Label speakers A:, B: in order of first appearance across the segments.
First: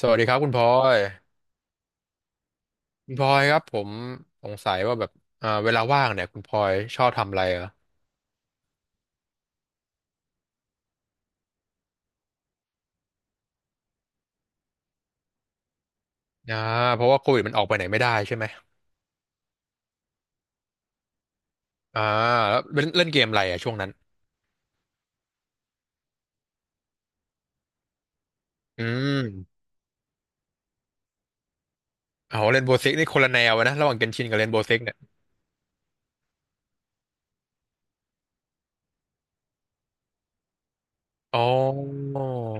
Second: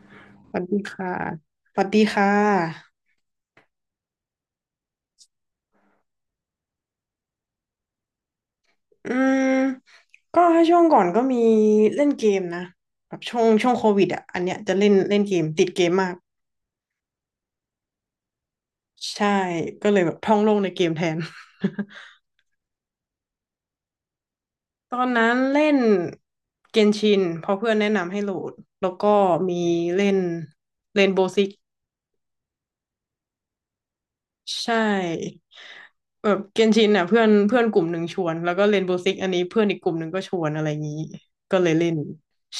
A: สวัสดีครับคุณ
B: ส
A: พ
B: วั
A: ล
B: สดี
A: อย
B: ค่ะสวัสดีค่ะ
A: คุณพลอยครับผมสงสัยว่าแบบเวลาว่างเนี่ยคุณพลอยชอบทำอะไรเหรอ
B: อืมก็ถ้าช่วงก่อนก็มีเล่นเกมนะแบบช่วงโควิดอ่ะอันเนี้ยจะเล่นเล่นเกมติดเกมมาก
A: อ่าเพราะว่าโควิดมันออกไปไหนไม่ได้ใช่ไหม
B: ใช่ ก็เลยแบบท่องโลกในเกมแทน
A: อ่าแล้วเล่นเล่นเกมอะไรอ่ะช่วงนั้น
B: ตอนนั้นเล่นเกนชินเพราะเพื่อนแนะนำให้โหลด
A: อื
B: แล้วก็มี
A: ม
B: เล่นเรนโบว์ซิก
A: เอาเล่นโบสิกนี่คนละแนวนะระหว่างเกนชินกับเล่นโบ
B: ใช่
A: สิกเนี่ย
B: แบบเกนชินอ่ะเพื่อนเพื่อนกลุ่มหนึ่งชวนแล้วก็เรนโบว์ซิกอันนี้เพื่อนอีกกลุ่มหนึ่งก็ชวนอะไรอย่างนี้
A: อ๋อ
B: ก็เลยเล่น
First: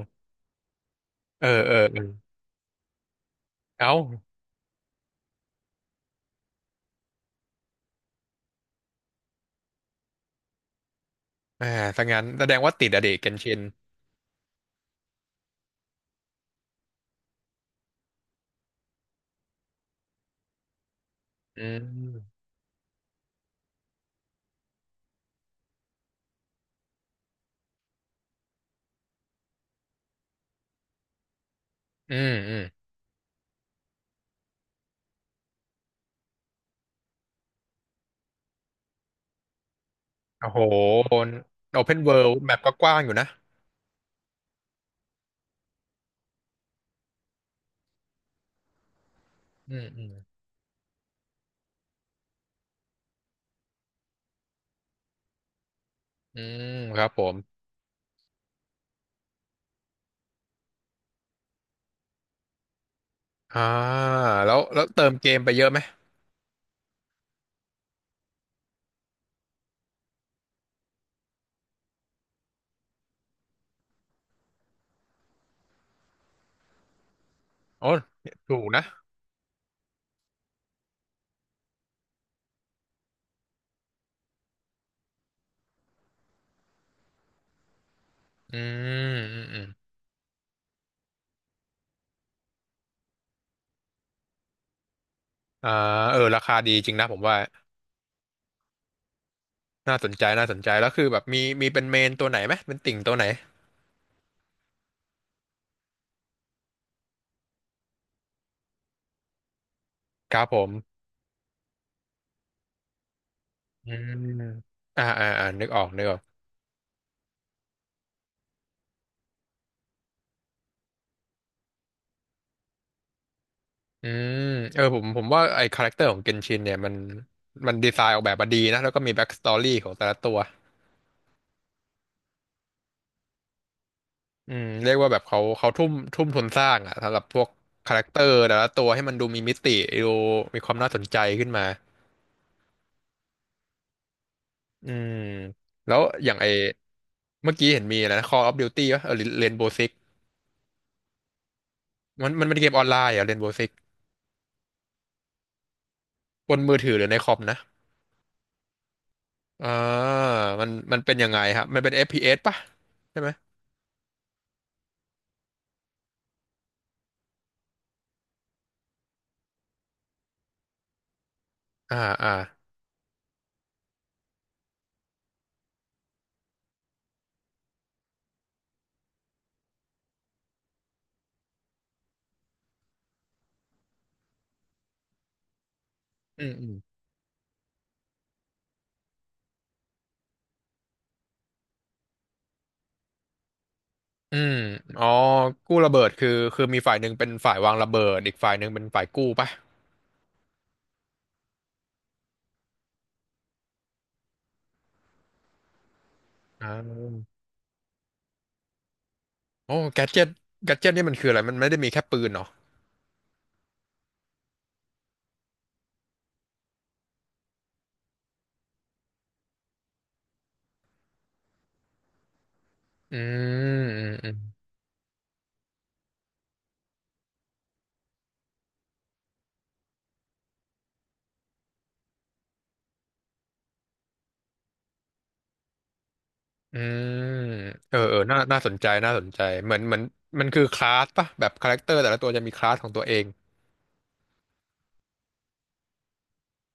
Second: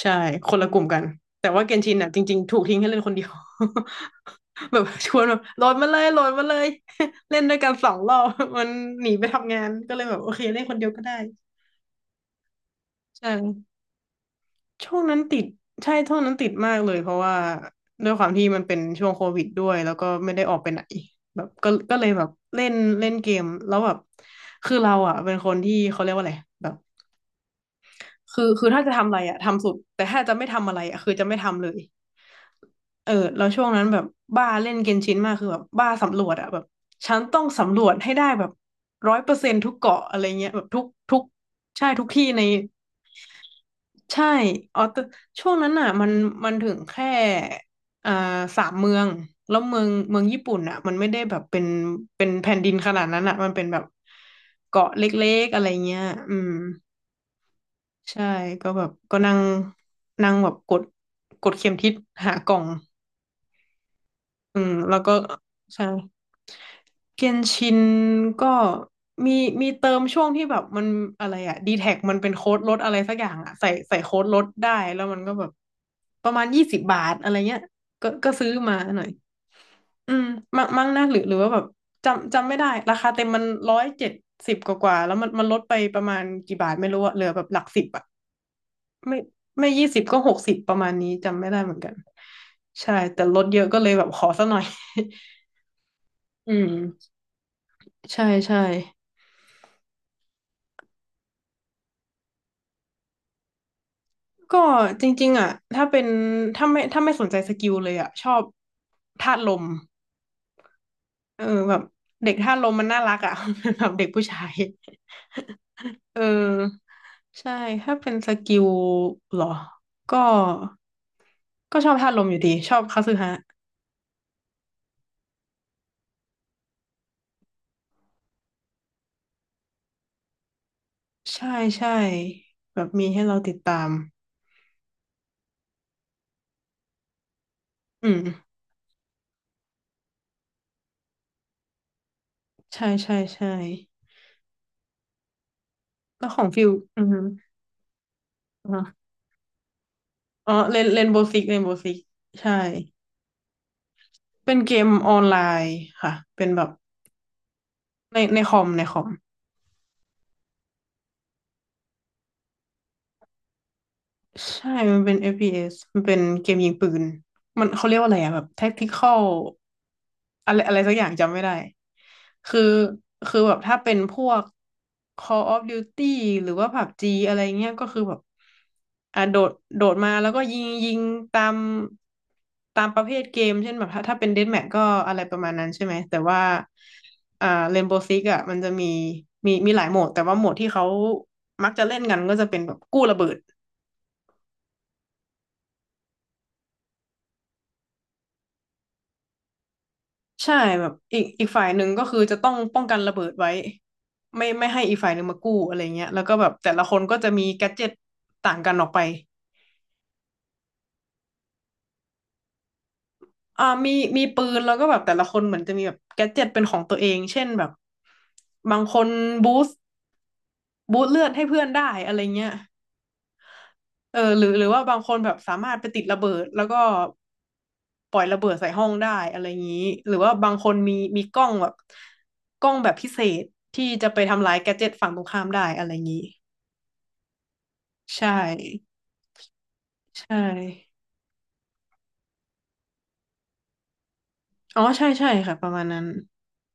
B: ใช่คนละกลุ่มกัน
A: เอ
B: แต่
A: อ
B: ว่าเก
A: เออ
B: นชิน
A: เออ
B: อ่ะจริงๆถูกทิ้งให้เล่นคนเดียว
A: เอ้า
B: แบบชวนแบบโหลดมาเลยโหลดมาเลย เล่นด้วยกัน2 รอบ มันหนีไปทำงานก็เลยแบบโอเคเล่นคนเดียวก็ได้
A: แหมถ้างั้นแสดงว่าติดอะเด็กเก
B: ใช่
A: นชิน
B: ช่วงนั้นติดใช่ช่วงนั้นติดมากเลยเพราะว่าด้วยความที่มันเป็นช่วงโควิดด้วยแล้วก็ไม่ได้ออกไปไหนแบบ
A: อื
B: ก็เลยแบบ
A: ม
B: เล่นเล่นเกมแล้วแบบคือเราอ่ะเป็นคนที่เขาเรียกว่าอะไรแบบคือถ้าจะทำอะไรอ่ะทำสุดแต่ถ้าจะไม่ทำอะไรอ่ะคือจะไม่ทำเลย
A: อืมอืม
B: เออแล้วช่วงนั้นแบบบ้าเล่นเกนชินมากคือแบบบ้าสำรวจอะแบบฉันต้องสำรวจให้ได้แบบ100%ทุกเกาะอะไร
A: โอ้
B: เงี้ย
A: โห
B: แบบทุกทุก
A: โอ
B: ใช่
A: เพน
B: ทุก
A: เวิ
B: ที่
A: ลด์
B: ใน
A: แมปก็กว้างอยู่นะ
B: ใช่อ๋อแต่ช่วงนั้นอะมันถึงแค่อ่า3 เมืองแล้ว
A: อื
B: เมือ
A: ม
B: ง
A: อืม
B: เมืองญี่ปุ่นอะมันไม่ได้แบบเป็นแผ่นดินขนาดนั้นอะมันเป็นแบบเกาะเล็กๆอะไรเงี้ยอื
A: อื
B: ม
A: มครับผม
B: ใช่ก็แบบก็นั่งนั่งแบบกดเข็มทิศหากล่อง
A: อ่าแล้
B: อื
A: ว
B: ม
A: แล้ว
B: แล้ว
A: เติ
B: ก็
A: มเกมไปเยอะไหม
B: ใช่เกนชินก็มีมีเติมช่วงที่แบบมันอะไรอะดีแท็กมันเป็นโค้ดลดอะไรสักอย่างอะใส่โค้ดลดได้แล้วมันก็แบบประมาณ20 บาทอะไรเงี้ย
A: โอ้
B: ก็ซื้อ
A: ถูก
B: มา
A: นะ
B: หน่อยอืมมั่งมั่งนะหรือว่าแบบจำไม่ได้ราคาเต็มมัน170กว่าๆแล้วมันลดไปประมาณกี่บาทไม่รู้อะเหลือแบบหลักสิบอะ
A: อืม
B: ไม่
A: อืมอืม
B: ไม่ยี่สิบก็60ประมาณนี้จำไม่ได้เหมือนกันใช่แต่ลดเยอะก็เลยแบบขอซะหน่อย
A: อ่าเออรา
B: อื
A: คาดี
B: ม
A: จริงนะผมว่า
B: ใช่ใช่
A: น่าสนใจน่าสนใจแล้วคือแบบมีมีเป็นเมนตัวไหนไหมเป็นติ่งตัวไหน
B: ก็จริงๆอ่ะถ้าเป็นถ้าไม่ถ้าไม่สนใจสกิลเลยอ่ะชอบธาตุลม
A: ครับผม
B: เออแบบเด็กธาตุลมมันน่ารักอ่ะ แบ
A: อื
B: บเด็
A: ม
B: กผู้ชาย
A: อ่าอ่าอ่านึกออกนึกออ
B: เอ
A: ก
B: อใช่ถ้าเป็นสกิลเหรอก็ก็ชอบธาตุลมอยู่ดีชอบคาสึฮะ
A: อืมเออผมว่าไอ้คาแรคเตอร์ของเกนชินเนี่ยมันดีไซน์ออกแบบมาดีนะแล้วก็มีแบ็กสตอรี่ของแต่ละตัว
B: ใช่ใช่แบบมีให้เราติดตาม
A: อืมเรียกว่าแบบเขาทุ่มทุนสร้างอะสำหรับพวกคาแรค
B: อื
A: เตอร์แต่
B: ม
A: ละตัวให้มันดูมีมิติดูมีความน่าสนใจขึ้นมา
B: ใช่ใช่ใช่
A: อืมแล้ว
B: แล้
A: อ
B: ว
A: ย่าง
B: ขอ
A: ไอ
B: งฟิลอืมอฮึ
A: เมื่อกี้เห็นมีอะไรนะ Call of
B: อ๋อ
A: Duty วะเออเรนโบวิก
B: อ๋อเล่นเล่นโบว์ซิกเล่นโบว์ซิก
A: มัน
B: ใช่
A: เป็นเกมออนไลน์เหรอเรนโบวิก
B: เป็นเกมออนไลน์ค่ะ เป็น
A: บน
B: แบบ
A: มือถือหรือในคอมนะ
B: ในคอมในคอม
A: อ่ามันเป็นยังไงครับมันเป็น f p สป่ะใช่ไหม
B: ใช่มันเป็น FPS มันเป็นเกมยิงปืนมันเขาเรียกว่าอะไรอะแบบ tactical อะไรอะไรสักอย่างจำไม่ได้
A: อ่าอ่า
B: คือคือแบบถ้าเป็นพวก Call of Duty หรือว่า PUBG อะไรเงี้ยก็คือแบบอ่ะโดดมาแล้วก็ยิงตามตามประเภทเกมเช่นแบบถ้าเป็น Deathmatch ก็อะไรประมาณนั้นใช่ไหมแต่ว่า
A: อืมอืม
B: อ่า Rainbow Six อ่ะมันจะมีหลายโหมดแต่ว่าโหมดที่เขามักจะเล่นกันก็จะเป็นแบบกู้ระเบิด
A: อืมอ๋อกู้ระเบิดคือคือมีฝ่ายหนึ่งเป็นฝ่ายวางระเบิดอีกฝ่ายหนึ่งเป็นฝ่ายกู้ป่ะ
B: ใช่แบบอีกฝ่ายหนึ่งก็คือจะต้องป้องกันระเบิดไว้ไม่ให้อีกฝ่ายหนึ่งมากู้อะไรเงี้ยแล้วก็แบบ
A: อ่
B: แต่ละคนก็จะ
A: า
B: มีแกดเจ็ตต่างกันออกไป
A: โอ้แกดเจ็ตแกดเจ็ตนี่มันคืออะไรมันไม่ได้มีแค่ปืนเหรอ
B: มีปืนแล้วก็แบบแต่ละคนเหมือนจะมีแบบแกดเจ็ตเป็นของตัวเองเช่นแบบบางคนบูสต์บูสต์เลือดให้เพื่อนได้อะไรเงี้ย
A: อืมอืม
B: เออ
A: อืม
B: หรือว่าบางคนแบบสามารถไปติดระเบิดแล้วก็ปล่อยระเบิดใส่ห้องได้อะไรอย่างนี้หรือว่าบางคนมีกล้องแบบพิเศษที่จะไปทำลายแกดเจ็ตฝั่งตรงข้ามได้อะไรอย่างนี้
A: อืมเออเออ
B: ใช่
A: น่าน่าสนใจน่าสนใจเหมือนเหมือน
B: ใช่
A: มันคือคลาสป่ะแบบคาแรคเตอร์แต่ละตัวจะมีคลาสของตัวเอง
B: อ๋อใช่ใช่ค่ะประมาณนั้น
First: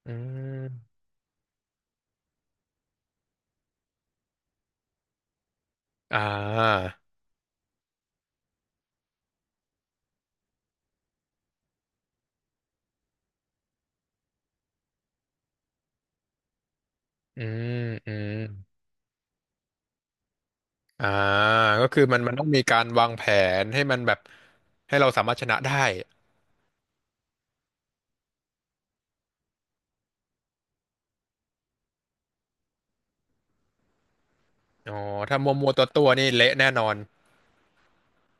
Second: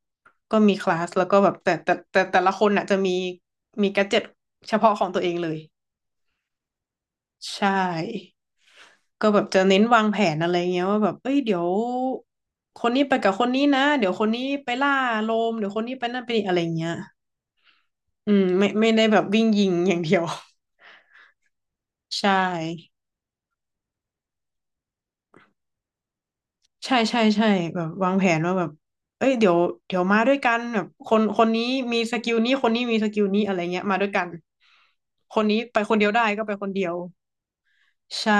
A: อื
B: ก็มีคลา
A: ม
B: สแล้วก็แบบแต่ละคนน่ะจะมีแกดเจ็ตเฉพาะของตัวเองเลย
A: อ่า
B: ใช่ ก็แบบจะเน้นวางแผนอะไรเงี้ยว่าแบบเอ้ยเดี๋ยวคนนี้ไปกับคนนี้นะเดี๋ยวคนนี้ไปล่าโลมเดี๋ยวคนนี้ไปนั่นไปนี่อะไรเงี้ย
A: อืมอื
B: อื
A: ม
B: มไม่ได้แบบวิ่งยิงอย่างเดียว
A: อ่าก็คือมัน
B: ใช่
A: มันต้องมีการวางแผนให้มันแบบให้เราสามารถชนะได้
B: ใช่ใช่ใช่แบบวางแผนว่าแบบเอ้ยเดี๋ยวมาด้วยกันแบบคนคนนี้มีสกิลนี้คนนี้มีสกิลนี้อะไรเงี้ยมาด้วยกัน
A: อ๋อ
B: ค
A: ถ้า
B: น
A: มัว
B: นี้
A: มัว
B: ไป
A: ตัว
B: คน
A: ตั
B: เดี
A: ว
B: ยวได้
A: นี่
B: ก็
A: เละ
B: ไปค
A: แน่
B: น
A: น
B: เดี
A: อ
B: ยว
A: น
B: ใช่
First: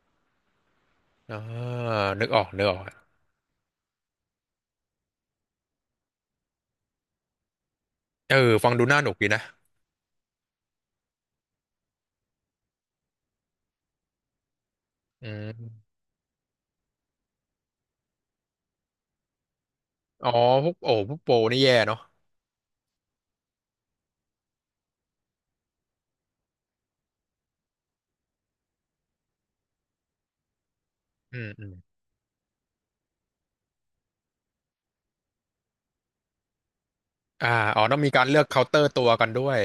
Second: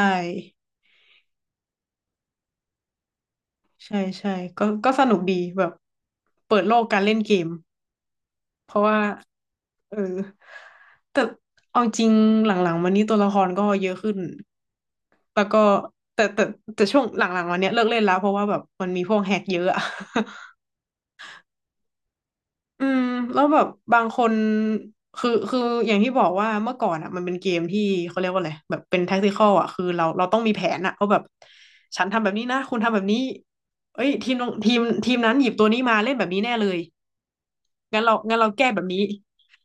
A: อ่านึกออกนึกออก
B: ใช่ใช่ก็สนุกดีแบบเปิดโลกการเล่นเกม
A: เออฟั
B: เพ
A: งดู
B: ราะ
A: น่า
B: ว่า
A: หนุกดีนะ
B: เออ แต่เอาจริงหลังๆมานี้ตัวละครก็เยอะขึ้น
A: อื
B: แล้วก็
A: ม
B: แต่แต่แต่ช่วงหลังๆมาเนี้ยเลิกเล่นแล้วเพราะว่าแบบมันมีพวกแฮกเยอะอะ
A: อ๋อพวกโอ้พวกโปรนี่แย่เนาะ
B: อืมแล้วแบบบางคนคืออย่างที่บอกว่าเมื่อก่อนอ่ะมันเป็นเกมที่เขาเรียกว่าอะไรแบบเป็นแท็กติคอลอ่ะคือเราต้องมีแผนอ่ะว่าแบบ
A: อืมอืม
B: ฉันทำแบบนี้นะคุณทำแบบนี้เอ้ยทีมทีมนั้นหยิบตัวนี้มาเล่นแบบนี้แน่เลย
A: อ่าอ๋อต้อ
B: งั้
A: ง
B: น
A: มี
B: เรา
A: การ
B: งั้
A: เลื
B: น
A: อก
B: เรา
A: เคา
B: แก้
A: น์เต
B: แบ
A: อ
B: บ
A: ร์
B: นี้
A: ตัวกันด้วย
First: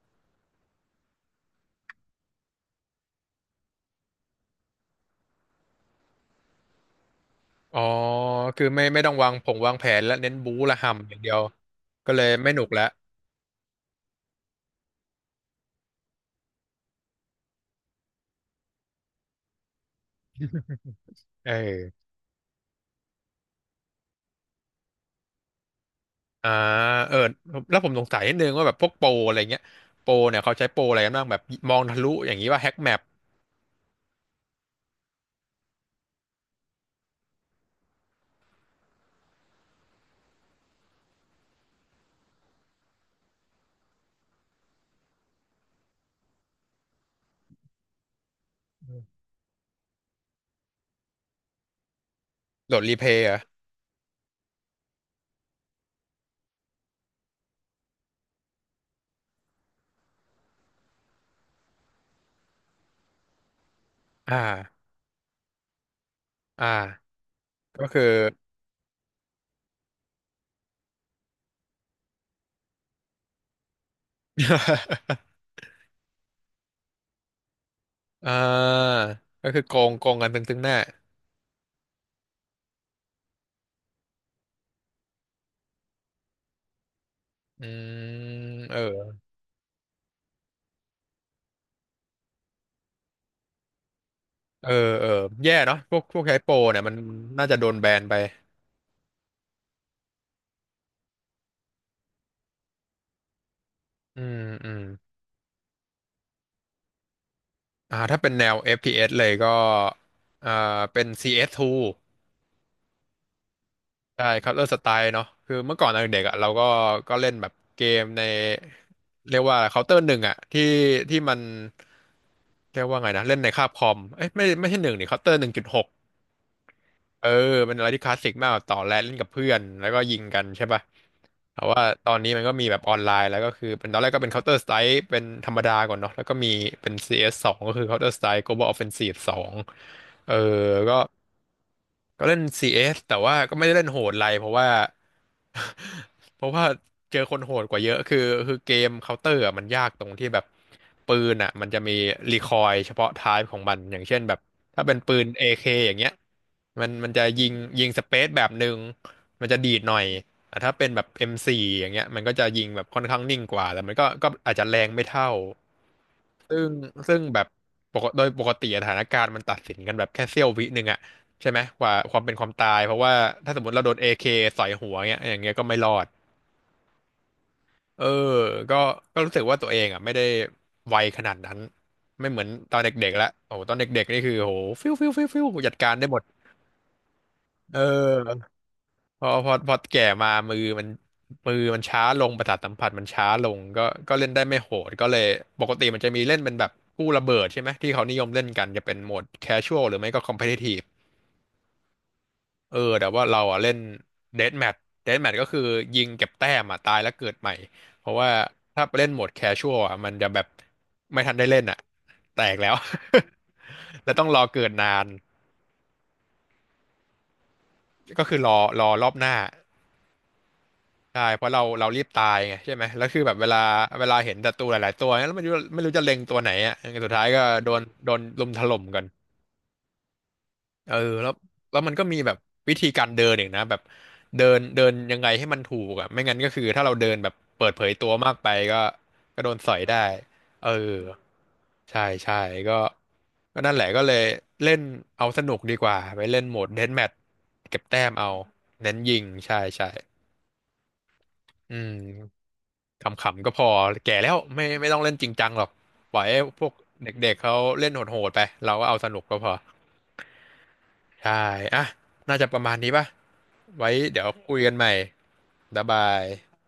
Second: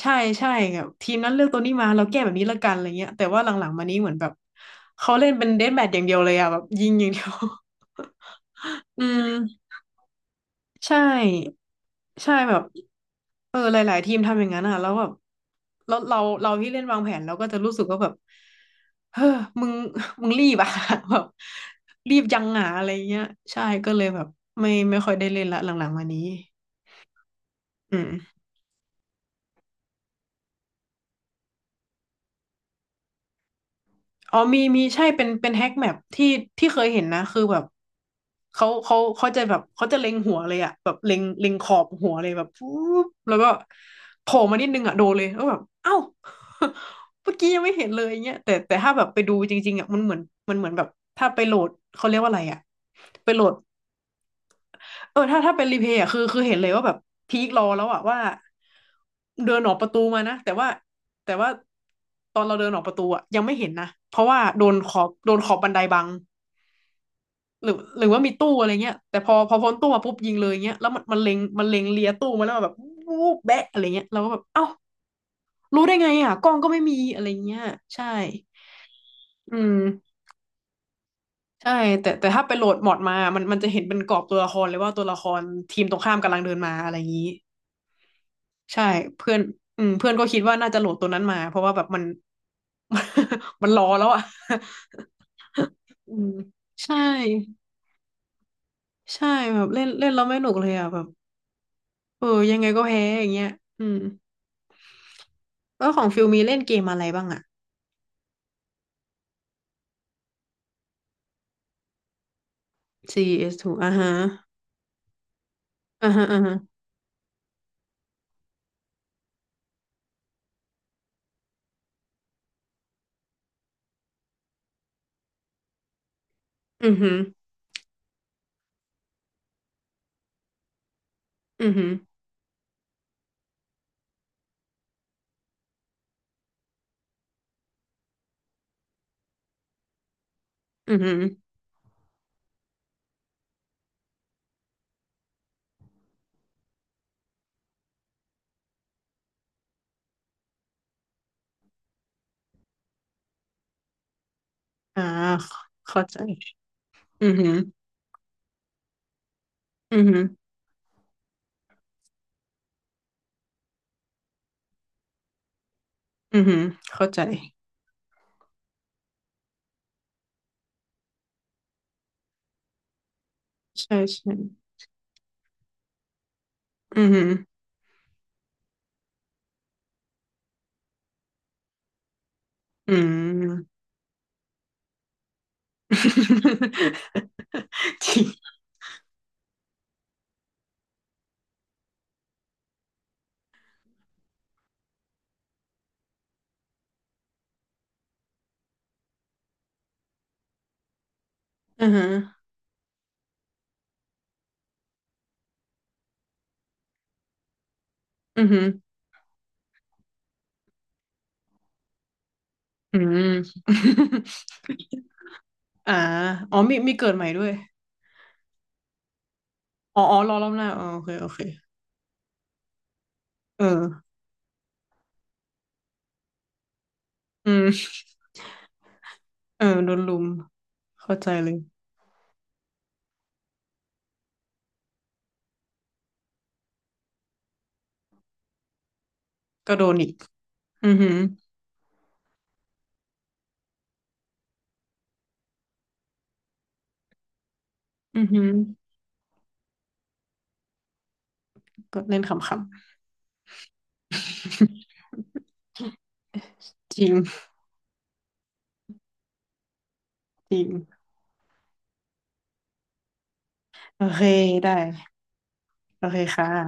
B: ใช่ใช่แบบทีมนั้นเลือกตัวนี้มาเราแก้แบบนี้ละกันอะไรเงี้ยแต่ว่าหลังๆมานี้เหมือนแบบเขาเล่นเป็นเดธแมทอย่างเดียวเลยอะแบบยิงอย่างเดียว
A: อ๋อคือไม่ ไม่
B: อื
A: ต้อง
B: ม
A: วางผงวางแผนและเน้นบู๊ละ
B: ใช
A: ห่ำอย่างเดียว
B: ่
A: ก็เลย
B: ใช่
A: ไม่
B: แบ
A: หนุ
B: บ
A: กแล้ว
B: หลายๆทีมทำอย่างนั้นอ่ะแล้วแบบแล้วเราที่เล่นวางแผนเราก็จะรู้สึกว่าแบบเฮ้อมึงมึงรีบอ่ะ แบบ
A: เออ
B: รีบยังหาอะไรเงี้ยใช่ก็เลยแบบไม่ค่อยได้เล่นละหลังๆมานี้
A: อ่าเออแล้วผม
B: อื
A: สง
B: ม
A: สัยนิดนึงว่าแบบพวกโปรอะไรเงี้ยโปรเนี่ยเขาใช้โปรอะไรกันบ้างแบบมองทะลุอย่างนี้ว่าแฮ็กแมป
B: อ๋อมีใช่เป็นแฮกแมปที่ที่เคยเห็นนะคือแบบเขาจะแบบเขาจะเล็งหัวเลยอะแบบเล็งขอบหัวเลยแบบปุ๊บแล้วก็โผล่มานิดนึงอะโดนเลยแล้วแบบเอ้า เมื่อกี้ยังไม่เห็นเลยอย่างเงี้ยแต่ถ้าแบบไปดูจริงๆอะมันเหมือนมันเหมือนแบบถ้าไปโหลดเขาเรียกว่าอะไรอะ
A: โหลดรีเพย์
B: ไป
A: เหรอ
B: โหลด เออถ้าเป็นรีเพย์อ่ะคือเห็นเลยว่าแบบพีครอแล้วอ่ะว่าเดินออกประตูมานะแต่ว่าแต่ว่าตอนเราเดินออกประตูอ่ะยังไม่เห็นนะเพราะ
A: อ่า
B: ว่าโดนขอบโดนขอบบันไดบัง
A: อ่า
B: หรือ
A: ก็คื
B: ห
A: อ
B: รือว่ามีตู้อะไรเงี้ยแต่พอพ้นตู้มาปุ๊บยิงเลยเงี้ยแล้วมันเล็งมันเล็งเลียตู้มาแล้วแบบวูบแบะอะไรเงี้ยเราก็แบบเอ้า รู้ได้ไงอ่ะกล้องก็ไม่มีอะไรเงี้ยใช่
A: อ่าก็
B: อื
A: คือโก
B: ม
A: งโกงกันตึงๆหน้า
B: ใช่แต่ถ้าไปโหลดมอดมามันจะเห็นเป็นกรอบตัวละครเลยว่าตัวละครทีมตรงข้ามกำลังเดินมาอะไรอย่างนี้
A: อืมเอ
B: ใช่
A: อ
B: เพื่อนอืมเพื่อนก็คิดว่าน่าจะโหลดตัวนั้นมาเพราะว่าแบบมัน มันรอแล้วอ่ะ
A: เออเออแย่เนาะพวก
B: อื
A: พวก
B: ม
A: ใช้โปรเนี่ยมัน
B: ใช่
A: น่าจะโดนแบนไป
B: ใช่แบบเล่นเล่นแล้วไม่หนุกเลยอ่ะแบบเออยังไงก็แพ้อย่างเงี้ยอืม
A: อืมอืม
B: แล้วของฟิลมีเล่นเกมอะไรบ้างอ่ะ
A: อ่าถ้าเป็นแนว FPS เอสเลยก็อ่าเป็น CS2
B: CS2 อสทูอ่าฮะ
A: ใช่ Counter Strike เนาะคือเมื่อก่อนตอน
B: อ่า
A: เด็ก
B: ฮะ
A: ๆอ่ะ
B: อ่า
A: เรา
B: ฮะ
A: ก็ก็เล่นแบบเกมในเรียกว่า Counter หนึ่งอ่ะที่ที่มันเรียกว่าไงนะเล่นในคาบคอมเอ้ยไม่ไม่ใช่หนึ่งดิ Counter หนึ่งจุดหก
B: อือหือ
A: เออเป็นอะไรที่คลาสสิกมากแบบต่อแรดเล่นกับเพื่อนแล้วก็ยิงกันใช่ป่ะแต่
B: อือ
A: ว่า
B: หือ
A: ตอนนี้มันก็มีแบบออนไลน์แล้วก็คือเป็นตอนแรกก็เป็น Counter Strike เป็นธรรมดาก่อนเนาะแล้วก็มีเป็น CS 2ก็คือ Counter Strike Global Offensive 2เออ
B: อื
A: ก็
B: อหือ
A: ก็เล่น CS แต่ว่าก็ไม่ได้เล่นโหดอะไรเพราะว่า เพราะว่าเจอคนโหดกว่าเยอะคือคือเกมเคาน์เตอร์อะมันยากตรงที่แบบปืนอ่ะมันจะมีรีคอยล์เฉพาะไทป์ของมันอย่างเช่นแบบถ้าเป็น
B: อ่า
A: ปืน AK อเคอย่าง
B: เข้า
A: เงี้ย
B: ใจ
A: มันจะ
B: อือ
A: ยิ
B: หื
A: ง
B: อ
A: ยิงสเปซแบบหนึ่งมันจะดีดหน่
B: อื
A: อ
B: อ
A: ย
B: หือ
A: แต่ถ้าเป็นแบบ M4 อมโฟร์อย่างเงี้ยมันก็จะยิงแบบค่อนข้างนิ่งกว่าแต่มันก็ก็อาจจะแรงไม่เท่า
B: อือหื
A: ซึ่
B: อ
A: ง
B: เข้า
A: ซึ่ง
B: ใจ
A: แบบปกโดยปกติอะสถานการณ์มันตัดสินกันแบบแค่เสี้ยววิหนึ่งอะ ใช่ไหมกว่าความเป็นความตายเพราะว่าถ้าสมมติเราโด
B: ใช่
A: นเอเค
B: ใช่
A: ใส่หัวเงี้ยอย่างเงี้ยก็ไม่รอด
B: อือหือ
A: เออก็ก็รู้สึกว่าตัวเองอ่ะไม่ได้ไวขนาดนั้นไม่เหมือนตอน
B: อืม
A: เด็กๆละโอ้โหตอนเด็กๆนี่คือโหฟิวฟิวฟิวฟิวจัดการได้หมดเ
B: จริง
A: ออพอพอพอแก่มามือมันมือมันช้าลงประสาทสัมผัสมันช้าลงก็ก็เล่นได้ไม่โหดก็เลยปกติมันจะมีเล่นเป็นแบบกู้ระเบิดใช่ไหมที่เขานิยมเล่นกันจะเป็นโหมดแคชชวลหรือไม่ก็คอมเพทิทีฟ
B: อือฮะ
A: เออแต่ว่าเราอ่ะเล่นเดธแมทเดธแมทก็คือยิงเก็บแต้มอ่ะตายแล้วเกิดใหม่เพราะว่า
B: อือหือ
A: ถ้าไปเล่นโหมดแคชชวลอ่ะมันจะแบบไม่ทันได้เล่นอ่ะแตกแล้ว
B: อืม
A: แล้วต้องรอเกิดนาน
B: อ่าอ๋อมีเกิดใหม่ด้วย
A: ก็คือรอรอรอบหน้า
B: อ๋ออ๋อรอรอบหน้าอ๋อโอเค
A: ใช่
B: โอเค
A: เพราะเรารีบตายไงใช่ไหมแล้วคือแบบเวลา
B: เอ
A: เว
B: อ
A: ลาเห็นศัตรูหลายๆตัวเนี่ยแล้วไม่รู้จะเล็งตัวไหนอ่ะสุดท้ายก็
B: อืม
A: โดนโดนลุมถล่มกัน
B: เออโดนลุม
A: เออ
B: เข้าใจ
A: แล้ว
B: เลย
A: แล้วมันก็มีแบบวิธีการเดินอีกนะแบบเดินเดินยังไงให้มันถูกอ่ะไม่งั้นก็คือถ้าเราเดินแบบเปิดเผยตัวมากไปก็ก็โดนส
B: ก็
A: อย
B: โดน
A: ได้
B: อีก
A: เออ
B: อือหือ
A: ใช่ใช่ก็ก็นั่นแหละก็เลยเล่นเอาสนุกดีกว่าไปเล่นโหมดเดธแมทเก็บแต้ม
B: อือ
A: เอา
B: หือ
A: เน้นยิงใช่ใช่อืม
B: ก็เล่นขำ
A: ขำๆก็พอแก่แล้วไม่ไม่ต้องเล่นจริงจังหรอกปล่อยให้พวก
B: ๆ จ
A: เ
B: ริง
A: ด็กๆเขาเล่นโหดๆไปเราก็เอาสนุกก็พอ
B: จริง
A: ใช่อ่ะน่าจะประมาณนี้ป่ะไว้
B: โอเค
A: เดี๋ยวคุยกั
B: ได้
A: นใหม่บ๊าย
B: โอ
A: บา
B: เค
A: ย
B: ค่ะ